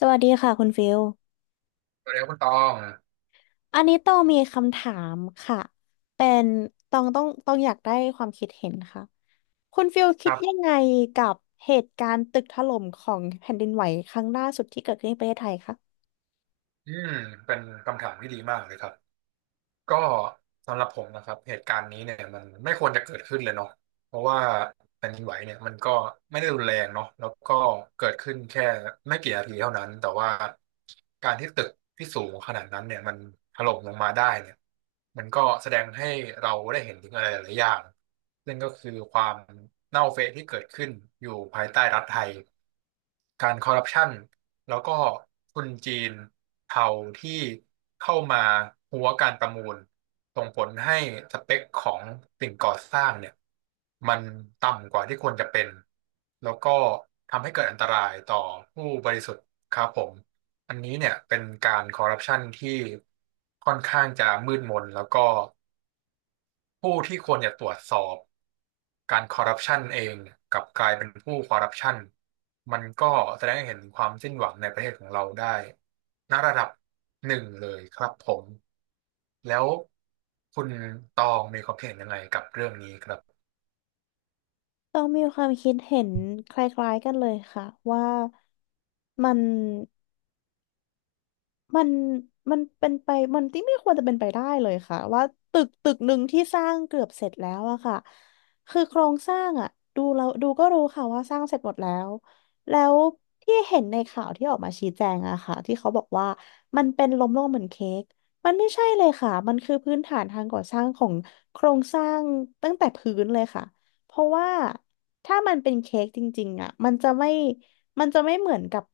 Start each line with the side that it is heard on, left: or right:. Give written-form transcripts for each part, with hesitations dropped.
left: สวัสดีค่ะคุณฟิล
right: สวัสดีครับคุณตอง
left: อันนี้ต้องมีคำถามค่ะ เป็นต้องอยากได้ความคิดเห็นค่ะ คุณฟิล
right: ค
left: คิด
right: รั
left: ยัง
right: บ
left: ไงกับเหตุการณ์ตึกถล่มของแผ่นดินไหวครั้งล่าสุดที่เกิดขึ้นในประเทศไทยคะ
right: อืมเป็นคำถามที่ดีมากเลยครับก็สำหรับผมนะครับเหตุการณ์นี้เนี่ยมันไม่ควรจะเกิดขึ้นเลยเนาะเพราะว่าแผ่นดินไหวเนี่ยมันก็ไม่ได้รุนแรงเนาะแล้วก็เกิดขึ้นแค่ไม่กี่นาทีเท่านั้นแต่ว่าการที่ตึกที่สูงขนาดนั้นเนี่ยมันถล่มลงมาได้เนี่ยมันก็แสดงให้เราได้เห็นถึงอะไรหลายๆอย่างซึ่งก็คือความเน่าเฟะที่เกิดขึ้นอยู่ภายใต้รัฐไทย การคอร์รัปชันแล้วก็ทุนจีนเทาที่เข้ามาหัวการประมูลส่งผลให้สเปคของสิ่งก่อสร้างเนี่ยมันต่ำกว่าที่ควรจะเป็นแล้วก็ทำให้เกิดอันตรายต่อผู้บริสุทธิ์ครับผมอันนี้เนี่ยเป็นการคอร์รัปชันที่ค่อนข้างจะมืดมนแล้วก็ ผู้ที่ควรจะตรวจสอบการคอร์รัปชันเองกลับกลายเป็นผู้คอร์รัปชันมันก็แสดงให้เห็นถึงความสิ้นหวังในประเทศของเราได้ณระดับหนึ่งเลยครับผมแล้วคุณตองมีความคิดเห็นยังไงกับเรื่องนี้ครับ
left: ต้องมีความคิดเห็นคล้ายๆกันเลยค่ะว่ามัน มันมันเป็นไปมันที่ไม่ควรจะเป็นไปได้เลยค่ะว่าตึกหนึ่งที่สร้างเกือบเสร็จแล้วอะค่ะคือโครงสร้างอะดูเราดูก็รู้ค่ะว่าสร้างเสร็จหมดแล้วแล้วที่เห็นในข่าวที่ออกมาชี้แจงอะค่ะที่เขาบอกว่ามันเป็นล้มลงเหมือนเค้กมันไม่ใช่เลยค่ะมันคือพื้นฐานทางก่อสร้างของโครงสร้างตั้งแต่พื้นเลยค่ะเพราะว่าถ้ามันเป็นเค้กจริงๆอะมันจะไม่เหมือนกับ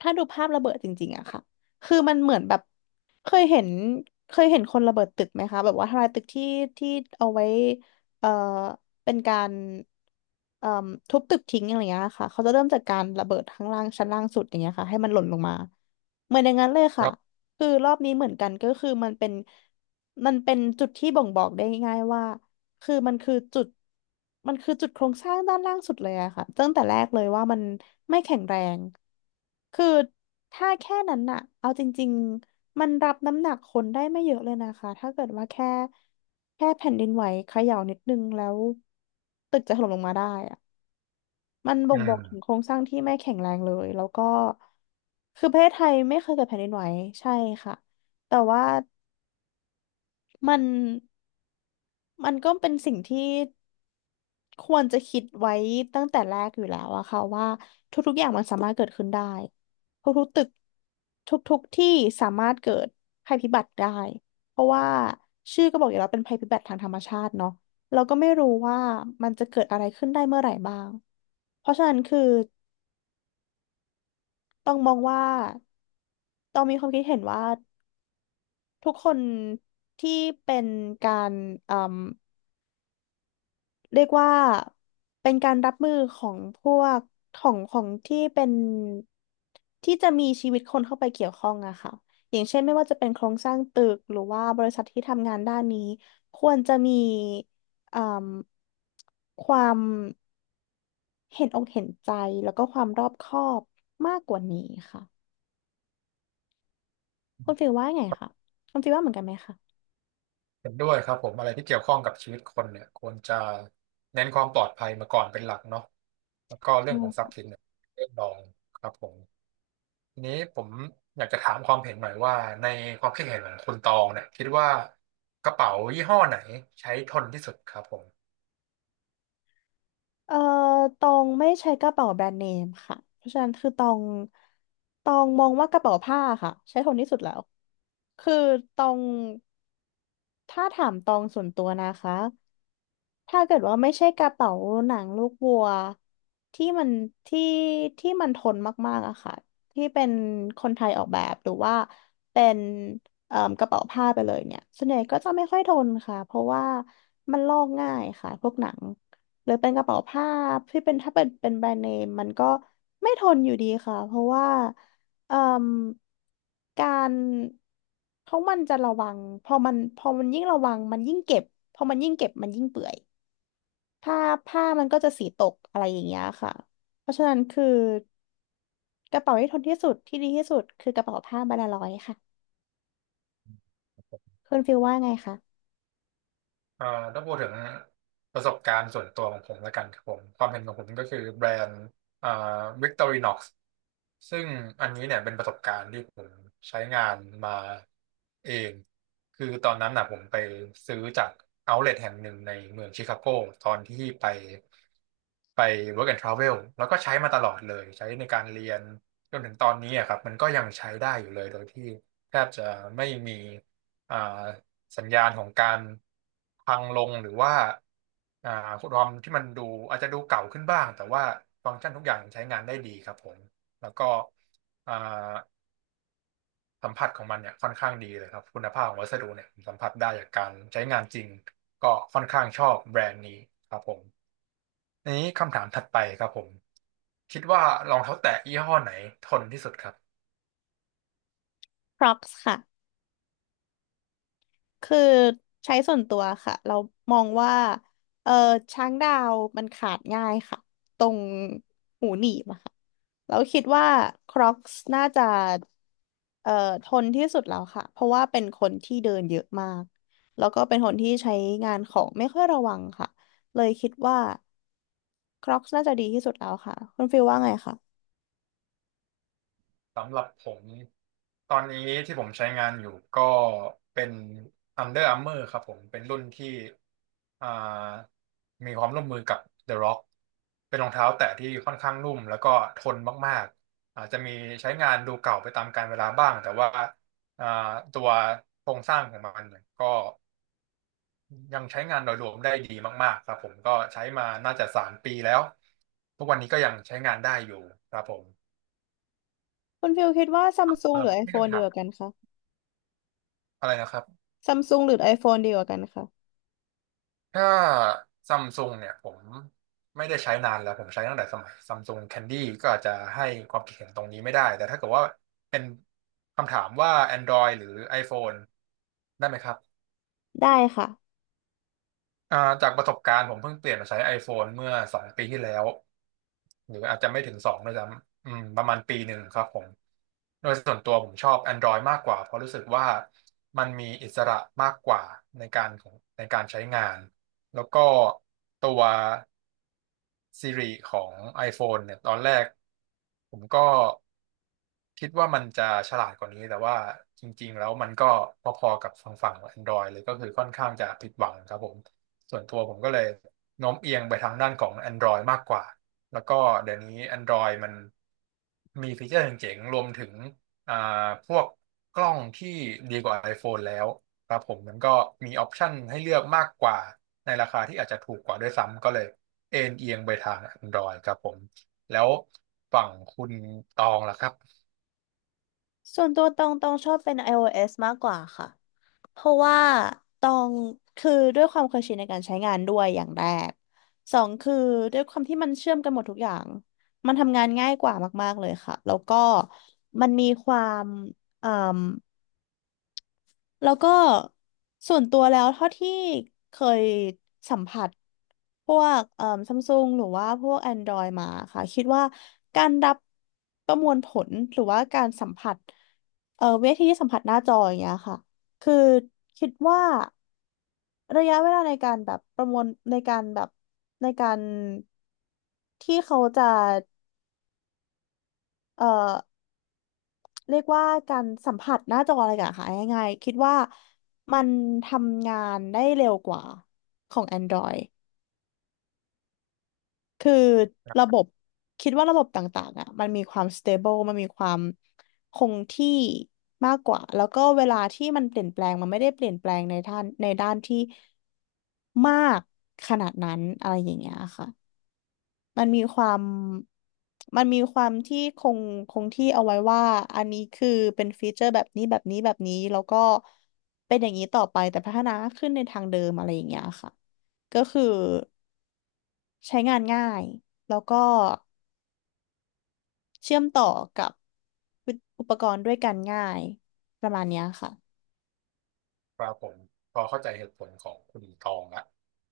left: ถ้าดูภาพระเบิดจริงๆอะค่ะ คือมันเหมือนแบบเคยเห็นเคยเห็นคนระเบิดตึกไหมคะแบบว่าทลายตึกที่เอาไว้เอ่อเป็นการเอ่มทุบตึกทิ้งอะไรอย่างเงี้ยค่ะเขาจะเริ่มจากการระเบิดข้างล่างชั้นล่างสุดอย่างเงี้ยค่ะให้มันหล่นลงมาเหมือนอย่างนั้นเลย
right: ค
left: ค่ะ
right: รับ
left: คือรอบนี้เหมือนกันก็คือมันเป็นจุดที่บ่งบอกได้ง่ายๆว่า คือมันคือจุดโครงสร้างด้านล่างสุดเลยอะค่ะตั้งแต่แรกเลยว่ามันไม่แข็งแรงคือถ้าแค่นั้นอะเอาจริงๆมันรับน้ำหนักคนได้ไม่เยอะเลยนะคะถ้าเกิดว่าแค่แผ่นดินไหวเขย่านิดนึงแล้วตึกจะถล่มลงมาได้อะมันบ่
right: อื
left: งบอกถึงโคร
right: ม
left: งสร้างที่ไม่แข็งแรงเลยแล้วก็คือประเทศไทยไม่เคยเกิดแผ่นดินไหวใช่ค่ะแต่ว่ามันมันก็เป็นสิ่งที่ ควรจะคิดไว้ตั้งแต่แรกอยู่แล้วอะค่ะว่าทุกๆอย่างมันสามารถเกิดขึ้นได้ทุกๆตึกทุกๆที่สามารถเกิดภัยพิบัติได้เพราะว่าชื่อก็บอกอยู่แล้วเป็นภัยพิบัติทางธรรมชาติเนาะเราก็ไม่รู้ว่ามันจะเกิดอะไรขึ้นได้เมื่อไหร่บ้างเพราะฉะนั้นคือต้องมองว่าต้องมีความคิดเห็นว่าทุกคนที่เป็นการ เรียกว่าเป็นการรับมือของพวกของที่เป็นที่จะมีชีวิตคนเข้าไปเกี่ยวข้องอะค่ะอย่างเช่นไม่ว่าจะเป็นโครงสร้างตึกหรือว่าบริษัทที่ทำงานด้านนี้ควรจะมีเอ่มความเห็นอกเห็นใจแล้วก็ความรอบคอบมากกว่านี้ค่ะคุณฟิลว่าไงคะคุณฟิลว่าเหมือนกันไหมคะ
right: เห็นด้วยครับผมอะไรที่เกี่ยวข้องกับชีวิตคนเนี่ยควรจะเน้นความปลอดภัยมาก่อนเป็นหลักเนาะแล้วก็เรื่องของทรัพย์สินเนี่ยเรื่องรองครับผม ทีนี้ผมอยากจะถามความเห็นหน่อยว่าในความคิดเห็นของคุณตองเนี่ยคิดว่ากระเป๋ายี่ห้อไหนใช้ทนที่สุดครับผม
left: เอ่อตองไม่ใช้กระเป๋าแบรนด์เนมค่ะเพราะฉะนั้นคือตองมองว่ากระเป๋าผ้าค่ะใช้ทนที่สุดแล้วคือตองถ้าถามตองส่วนตัวนะคะ ถ้าเกิดว่าไม่ใช่กระเป๋าหนังลูกวัวที่มันที่ที่มันทนมากๆอะค่ะที่เป็นคนไทยออกแบบหรือว่าเป็นกระเป๋าผ้าไปเลยเนี่ยส่วนใหญ่ก็จะไม่ค่อยทนค่ะเพราะว่ามันลอกง่ายค่ะพวกหนังหรือเป็นกระเป๋าผ้าที่เป็นถ้าเป็นแบรนด์เนมมันก็ไม่ทนอยู่ดีค่ะเพราะว่าเอ่มการเพราะมันจะระวังพอมันยิ่งระวังมันยิ่งเก็บพอมันยิ่งเก็บมันยิ่งเปื่อย ผ้าผ้ามันก็จะสีตกอะไรอย่างเงี้ยค่ะ เพราะฉะนั้นคือกระเป๋าที่ทนที่สุดที่ดีที่สุดคือกระเป๋าผ้าบานาลอยค่ะคุณฟิลว่าไงคะ
right: เอ่อถ้าพูดถึงประสบการณ์ส่วนตัวของผมแล้วกันครับผมความเห็นของผมก็คือแบรนด์เอ่อ Victorinox ซึ่งอันนี้เนี่ยเป็นประสบการณ์ที่ผมใช้งานมาเองคือตอนนั้นน่ะผมไปซื้อจากเอาท์เล t แห่งหนึ่งในเมืองชิคาโกตอนที่ไป Work and Travel แล้วก็ใช้มาตลอดเลยใช้ในการเรียนจนถึงตอนนี้อะครับมันก็ยังใช้ได้อยู่เลยโดยที่แทบจะไม่มีอ่า สัญญาณของการพังลงหรือว่าอ่าความที่มันดูอาจจะดูเก่าขึ้นบ้างแต่ว่าฟังก์ชันทุกอย่างใช้งานได้ดีครับผมแล้วก็อ่าสัมผัสของมันเนี่ยค่อนข้างดีเลยครับคุณภาพของวัสดุเนี่ยผมสัมผัสได้จากการใช้งานจริงก็ค่อนข้างชอบแบรนด์นี้ครับผมอันนี้คำถามถัดไปครับผมคิดว่ารองเท้าแตะยี่ห้อไหนทนที่สุดครับ
left: Crocs ค่ะ คือใช้ส่วนตัวค่ะเรามองว่าเออช้างดาวมันขาดง่ายค่ะตรงหูหนีบอะค่ะเราคิดว่าคร o อกซ์น่าจะเอ่อทนที่สุดแล้วค่ะเพราะว่าเป็นคนที่เดินเยอะมากแล้วก็เป็นคนที่ใช้งานของไม่ค่อยระวังค่ะเลยคิดว่าคร o อกซ์น่าจะดีที่สุดแล้วค่ะคุณฟิลว่าไงคะ
right: สำหรับผมตอนนี้ที่ผมใช้งานอยู่ก็เป็น Under Armour ครับผมเป็นรุ่นที่อ่ามีความร่วมมือกับ The Rock เป็นรองเท้าแตะที่ค่อนข้างนุ่มแล้วก็ทนมากๆอาจจะมีใช้งานดูเก่าไปตามกาลเวลาบ้างแต่ว่าอ่าตัวโครงสร้างของมันเนี่ยก็ยังใช้งานโดยรวมได้ดีมากๆครับผมก็ใช้มาน่าจะสามปีแล้วทุกวันนี้ก็ยังใช้งานได้อยู่ครับผม
left: คุณฟิลคิดว่าซัมซุงหรือ
right: ไม่
left: iPhone
right: คำ
left: ดี
right: ถา
left: ก
right: ม
left: ว่ากันคะ
right: อะไรนะครับ
left: ซัมซุงหรือ iPhone ดีกว่ากันคะ
right: ถ้าซัมซุงเนี่ยผมไม่ได้ใช้นานแล้วผมใช้ตั้งแต่สมัยซัมซุงแคนดี้ก็อาจจะให้ความคิดเห็นตรงนี้ไม่ได้แต่ถ้าเกิดว่าเป็นคำถามว่า Android หรือ iPhone ได้ไหมครับ
left: ได้ค่ะ
right: อ่าจากประสบการณ์ผมเพิ่งเปลี่ยนมาใช้ iPhone เมื่อสองปีที่แล้วหรืออาจจะไม่ถึงสองด้วยซ้ำประมาณปีหนึ่งครับผมโดยส่วนตัวผมชอบ Android มากกว่าเพราะรู้สึกว่ามันมีอิสระมากกว่าในการของในการใช้งานแล้วก็ตัว Siri ของ iPhone เนี่ยตอนแรกผมก็ คิดว่ามันจะฉลาดกว่านี้แต่ว่าจริงๆแล้วมันก็พอๆกับฝั่ง Android เลยก็คือค่อนข้างจะผิดหวังครับผมส่วนตัวผมก็เลยโน้มเอียงไปทางด้านของ Android มากกว่าแล้วก็เดี๋ยวนี้ Android มันมีฟีเจอร์เจ๋งๆรวมถึงอ่าพวกกล้องที่ดีกว่า iPhone แล้วครับผมมันก็มีออปชันให้เลือกมากกว่าในราคาที่อาจจะถูกกว่าด้วยซ้ำก็เลยเอ็นเอียงไปทาง Android ครับผมแล้วฝั่งคุณตองล่ะครับ
left: ส่วนตัวตองชอบเป็น iOS มากกว่าค่ะเพราะว่าตองคือด้วยความเคยชินในการใช้งานด้วยอย่างแรกสองคือด้วยความที่มันเชื่อมกันหมดทุกอย่างมันทำงานง่ายกว่ามากๆเลยค่ะแล้วก็มันมีความเอ่อ แล้วก็ส่วนตัวแล้วเท่าที่เคยสัมผัสพวกซัมซุงหรือว่าพวก Android มาค่ะคิดว่าการรับประมวลผลหรือว่าการสัมผัสเวทีสัมผัสหน้าจออย่างเงี้ยค่ะคือคิดว่าระยะเวลาในการแบบประมวลในการแบบในการที่เขาจะเอ่อ เรียกว่าการสัมผัสหน้าจออะไรกันค่ะง่ายๆคิดว่ามันทำงานได้เร็วกว่าของ Android คือระบบคิดว่าระบบต่างๆอ่ะมันมีความ stable มันมีความคงที่มากกว่าแล้วก็เวลาที่มันเปลี่ยนแปลงมันไม่ได้เปลี่ยนแปลงในด้านที่มากขนาดนั้นอะไรอย่างเงี้ยค่ะ มันมีความ มันมีความที่คงที่เอาไว้ว่า อันนี้คือเป็นฟีเจอร์แบบนี้แบบนี้แบบนี้แล้วก็เป็นอย่างนี้ต่อไปแต่พัฒนาขึ้นในทางเดิมอะไรอย่างเงี้ยค่ะ ก็คือใช้งานง่ายแล้วก็เชื่อมต่อกับอุปกรณ์ด้วยกันง่ายประมาณเนี้ยค่ะ
right: ครับผมพอเข้าใจเหตุผลของคุณตองละ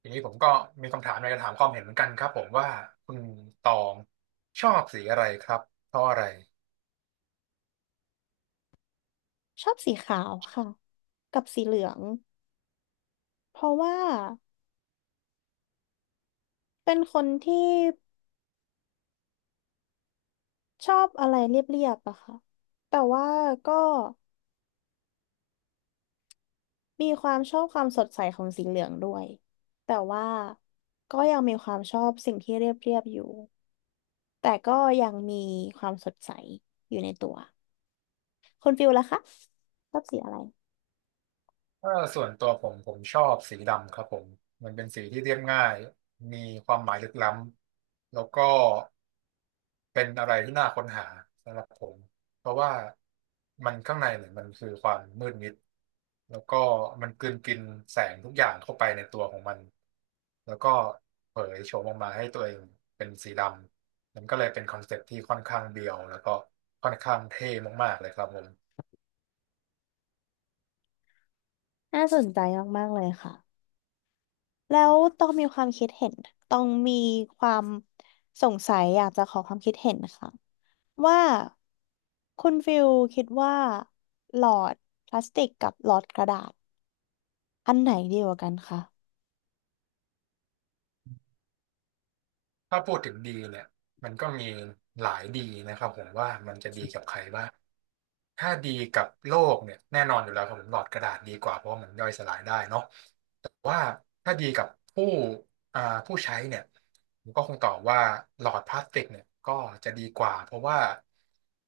right: ทีนี้ผมก็มีคำถามอยากระถามความเห็นเหมือนกันครับผมว่าคุณตองชอบสีอะไรครับเพราะอะไร
left: ชอบสีขาวค่ะกับสีเหลืองเพราะว่าเป็นคนที่ชอบอะไรเรียบๆอะค่ะแต่ว่าก็ มีความชอบความสดใสของสีเหลืองด้วยแต่ว่าก็ยังมีความชอบสิ่งที่เรียบเรียบอยู่แต่ก็ยังมีความสดใสอยู่ในตัวคุณฟิลล่ะคะชอบสีอะไร
right: ถ้าส่วนตัวผมชอบสีดำครับผมมันเป็นสีที่เรียบง่ายมีความหมายลึกล้ำแล้วก็เป็นอะไรที่น่าค้นหาสำหรับผมเพราะว่ามันข้างในเนี่ยมันคือความมืดมิดแล้วก็มันกลืนกินแสงทุกอย่างเข้าไปในตัวของมันแล้วก็เผยโฉมออกมาให้ตัวเองเป็นสีดำมันก็เลยเป็นคอนเซ็ปต์ที่ค่อนข้างเบียวแล้วก็ค่อนข้างเท่มากๆเลยครับผม
left: น่าสนใจมากๆเลยค่ะแล้วต้องมีความคิดเห็นต้องมีความสงสัยอยากจะขอความคิดเห็นค่ะว่าคุณฟิลคิดว่าหลอดพลาสติกกับหลอดกระดาษอันไหนดีกว่ากันคะ
right: ถ้าพูดถึงดีเนี่ยมันก็มีหลายดีนะครับผมว่ามันจะดีกับใครบ้างถ้าดีกับโลกเนี่ยแน่นอนอยู่แล้วครับผมหลอดกระดาษดีกว่าเพราะว่ามันย่อยสลายได้เนาะแต่ว่าถ้าดีกับผู้อ่าผู้ใช้เนี่ยผมก็คงตอบว่าหลอดพลาสติกเนี่ยก็จะดีกว่าเพราะว่า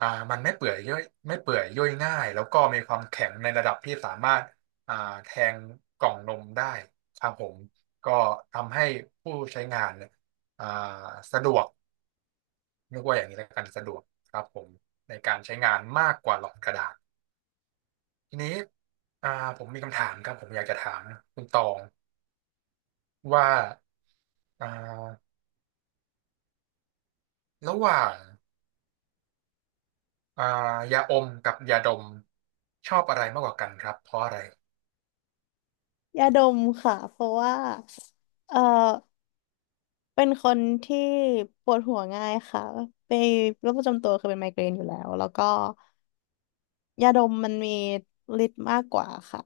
right: อ่ามันไม่เปื่อยย่อยไม่เปื่อยย่อยง่ายแล้วก็มีความแข็งในระดับที่สามารถอ่าแทงกล่องนมได้ครับผมก็ทำให้ผู้ใช้งานเนี่ย อ่าสะดวกเรียกว่าอย่างนี้แล้วกันสะดวกครับผมในการใช้งานมากกว่าหลอดกระดาษทีนี้อ่าผมมีคำถามครับผมอยากจะถามคุณตองว่าอ่าระหว่างอ่ายาอมกับยาดมชอบอะไรมากกว่ากันครับเพราะอะไร
left: ยาดมค่ะ เพราะว่าเออเป็นคนที่ปวดหัวง่ายค่ะไปโรคประจำตัวคือเป็นไมเกรนอยู่แล้ว แล้วก็ยาดมมันมีฤทธิ์มากกว่าค่ะ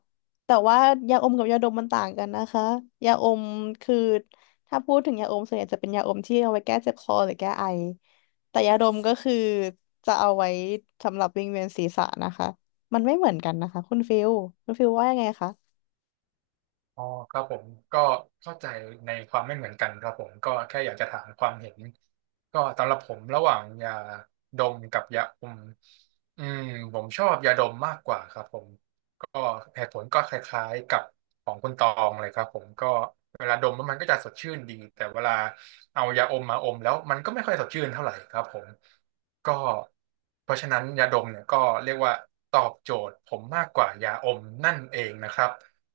left: แต่ว่ายาอมกับยาดมมันต่างกันนะคะ ยาอมคือถ้าพูดถึงยาอมส่วนใหญ่จะเป็นยาอมที่เอาไว้แก้เจ็บคอหรือแก้ไอ แต่ยาดมก็คือจะเอาไว้สำหรับวิงเวียนศีรษะนะคะมันไม่เหมือนกันนะคะคุณฟิลคุณฟิลว่ายังไงคะ
right: อ๋อครับผมก็เข้าใจในความไม่เหมือนกันครับผมก็แค่อยากจะถามความเห็นก็สำหรับผมระหว่างยาดมกับยาอมอืมผมชอบยาดมมากกว่าครับผม ก็เหตุผลก็คล้ายๆกับของคุณตองเลยครับผมก็เวลาดมแล้วมันก็จะสดชื่นดีแต่เวลาเอายาอมมาอมแล้วมันก็ไม่ค่อยสดชื่นเท่าไหร่ครับผมก็เพราะฉะนั้นยาดมเนี่ยก็เรียกว่าตอบโจทย์ผมมากกว่ายาอมนั่นเองนะครับ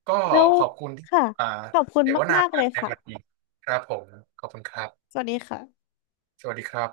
right: ก็
left: แล้ว
right: ขอบคุณที่
left: ค่ะ
right: อ่า
left: ขอบคุณ
right: เสวนา
left: มากๆเล
right: กัน
left: ย
right: ในวัน
left: ค่ะ
right: นี้ครับผมขอบคุณครับ
left: สวัสดีค่ะ
right: สวัสดีครับ